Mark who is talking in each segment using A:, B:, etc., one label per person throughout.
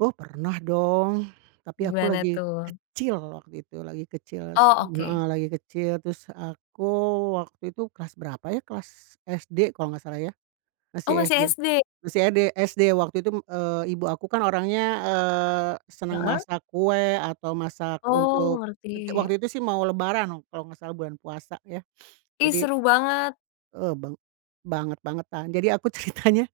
A: Oh, pernah dong, tapi aku
B: Gimana
A: lagi
B: tuh?
A: kecil waktu itu, lagi kecil se
B: Oh,
A: heeh,
B: oke.
A: lagi kecil, terus aku waktu itu, kelas berapa ya, kelas SD kalau enggak salah ya,
B: Oh,
A: masih
B: masih
A: SD,
B: SD.
A: masih ED SD. Waktu itu, mmm, eee, ibu aku kan orangnya, eee, senang
B: Heeh.
A: masak kue atau masak
B: Oh,
A: untuk kerja
B: ngerti.
A: waktu itu sih mau lebaran noh, kalau enggak salah bulan puasa ya,
B: Ih,
A: jadi
B: seru banget.
A: Eee, bang banget-bangetan. Jadi aku ceritanya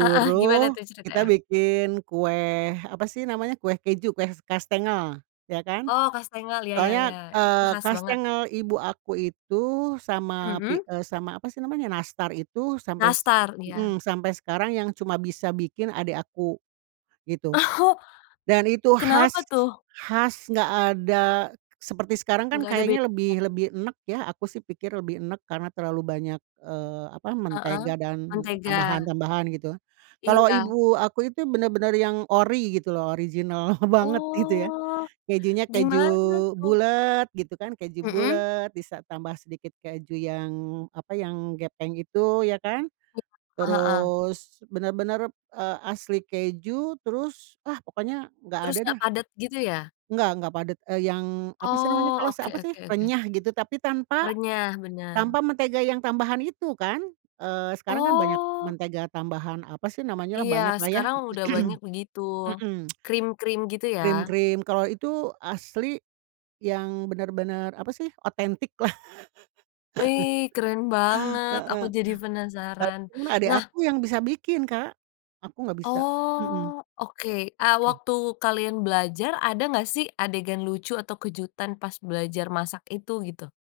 B: Heeh, gimana tuh
A: kita
B: ceritanya?
A: bikin kue, apa sih namanya, kue keju, kue s kastengel iya kan,
B: Oh, kastengel, iya iya
A: soalnya,
B: iya, itu
A: eee,
B: khas banget.
A: kastengel ibu aku itu sama pi
B: Mhm.
A: eee, sama apa sih namanya, nastar itu sampai se
B: Nastar? Iya.
A: mhm, sampai sekarang yang cuma bisa bikin adek aku gitu
B: Oh.
A: dan
B: M
A: itu khas
B: kenapa tuh?
A: khas enggak ada seperti sekarang kan
B: Enggak ada
A: kayaknya
B: bedanya?
A: lebih lebih enek ya, aku sih pikir lebih enek karena terlalu banyak, eee, apa,
B: Heeh,
A: mentega dan
B: mentega.
A: tambahan-tambahan gitu. Kalau
B: Iya.
A: ibu aku itu benar-benar yang ori gitu loh original banget gitu ya.
B: Oh.
A: Kejunya keju
B: Gimana tuh?
A: bulat gitu kan, keju
B: Mhm.
A: bulat bisa tambah sedikit keju yang, apa, yang gepeng itu ya kan,
B: Iya, heeh.
A: terus benar-benar, eee, asli keju, terus ah, pokoknya enggak
B: Terus
A: ada
B: enggak
A: dah.
B: padat gitu ya?
A: Enggak enggak padat, eee, yang apa sih namanya,
B: Oh,
A: kres
B: oke
A: apa sih,
B: oke oke.
A: renyah gitu, tapi tanpa
B: Renyah, benar.
A: tanpa mentega yang tambahan itu kan, eee, sekarang kan banyak
B: Oh.
A: mentega tambahan, apa sih namanyalah,
B: Iya,
A: banyaklah ya.
B: sekarang udah banyak begitu,
A: Mhm,
B: krim-krim gitu ya?
A: Krim-krim, kalau itu asli yang benar-benar, apa sih, otentik lah.
B: Wih, keren banget. Aku
A: Heeh.
B: jadi
A: Kalau
B: penasaran.
A: krim mah adek
B: Nah
A: aku yang bisa bikin, Kak. Aku enggak bisa. Mhm.
B: Oh, oke, ah,
A: Oke.
B: waktu kalian belajar ada enggak sih adegan lucu atau kejutan pas belajar masak itu gitu?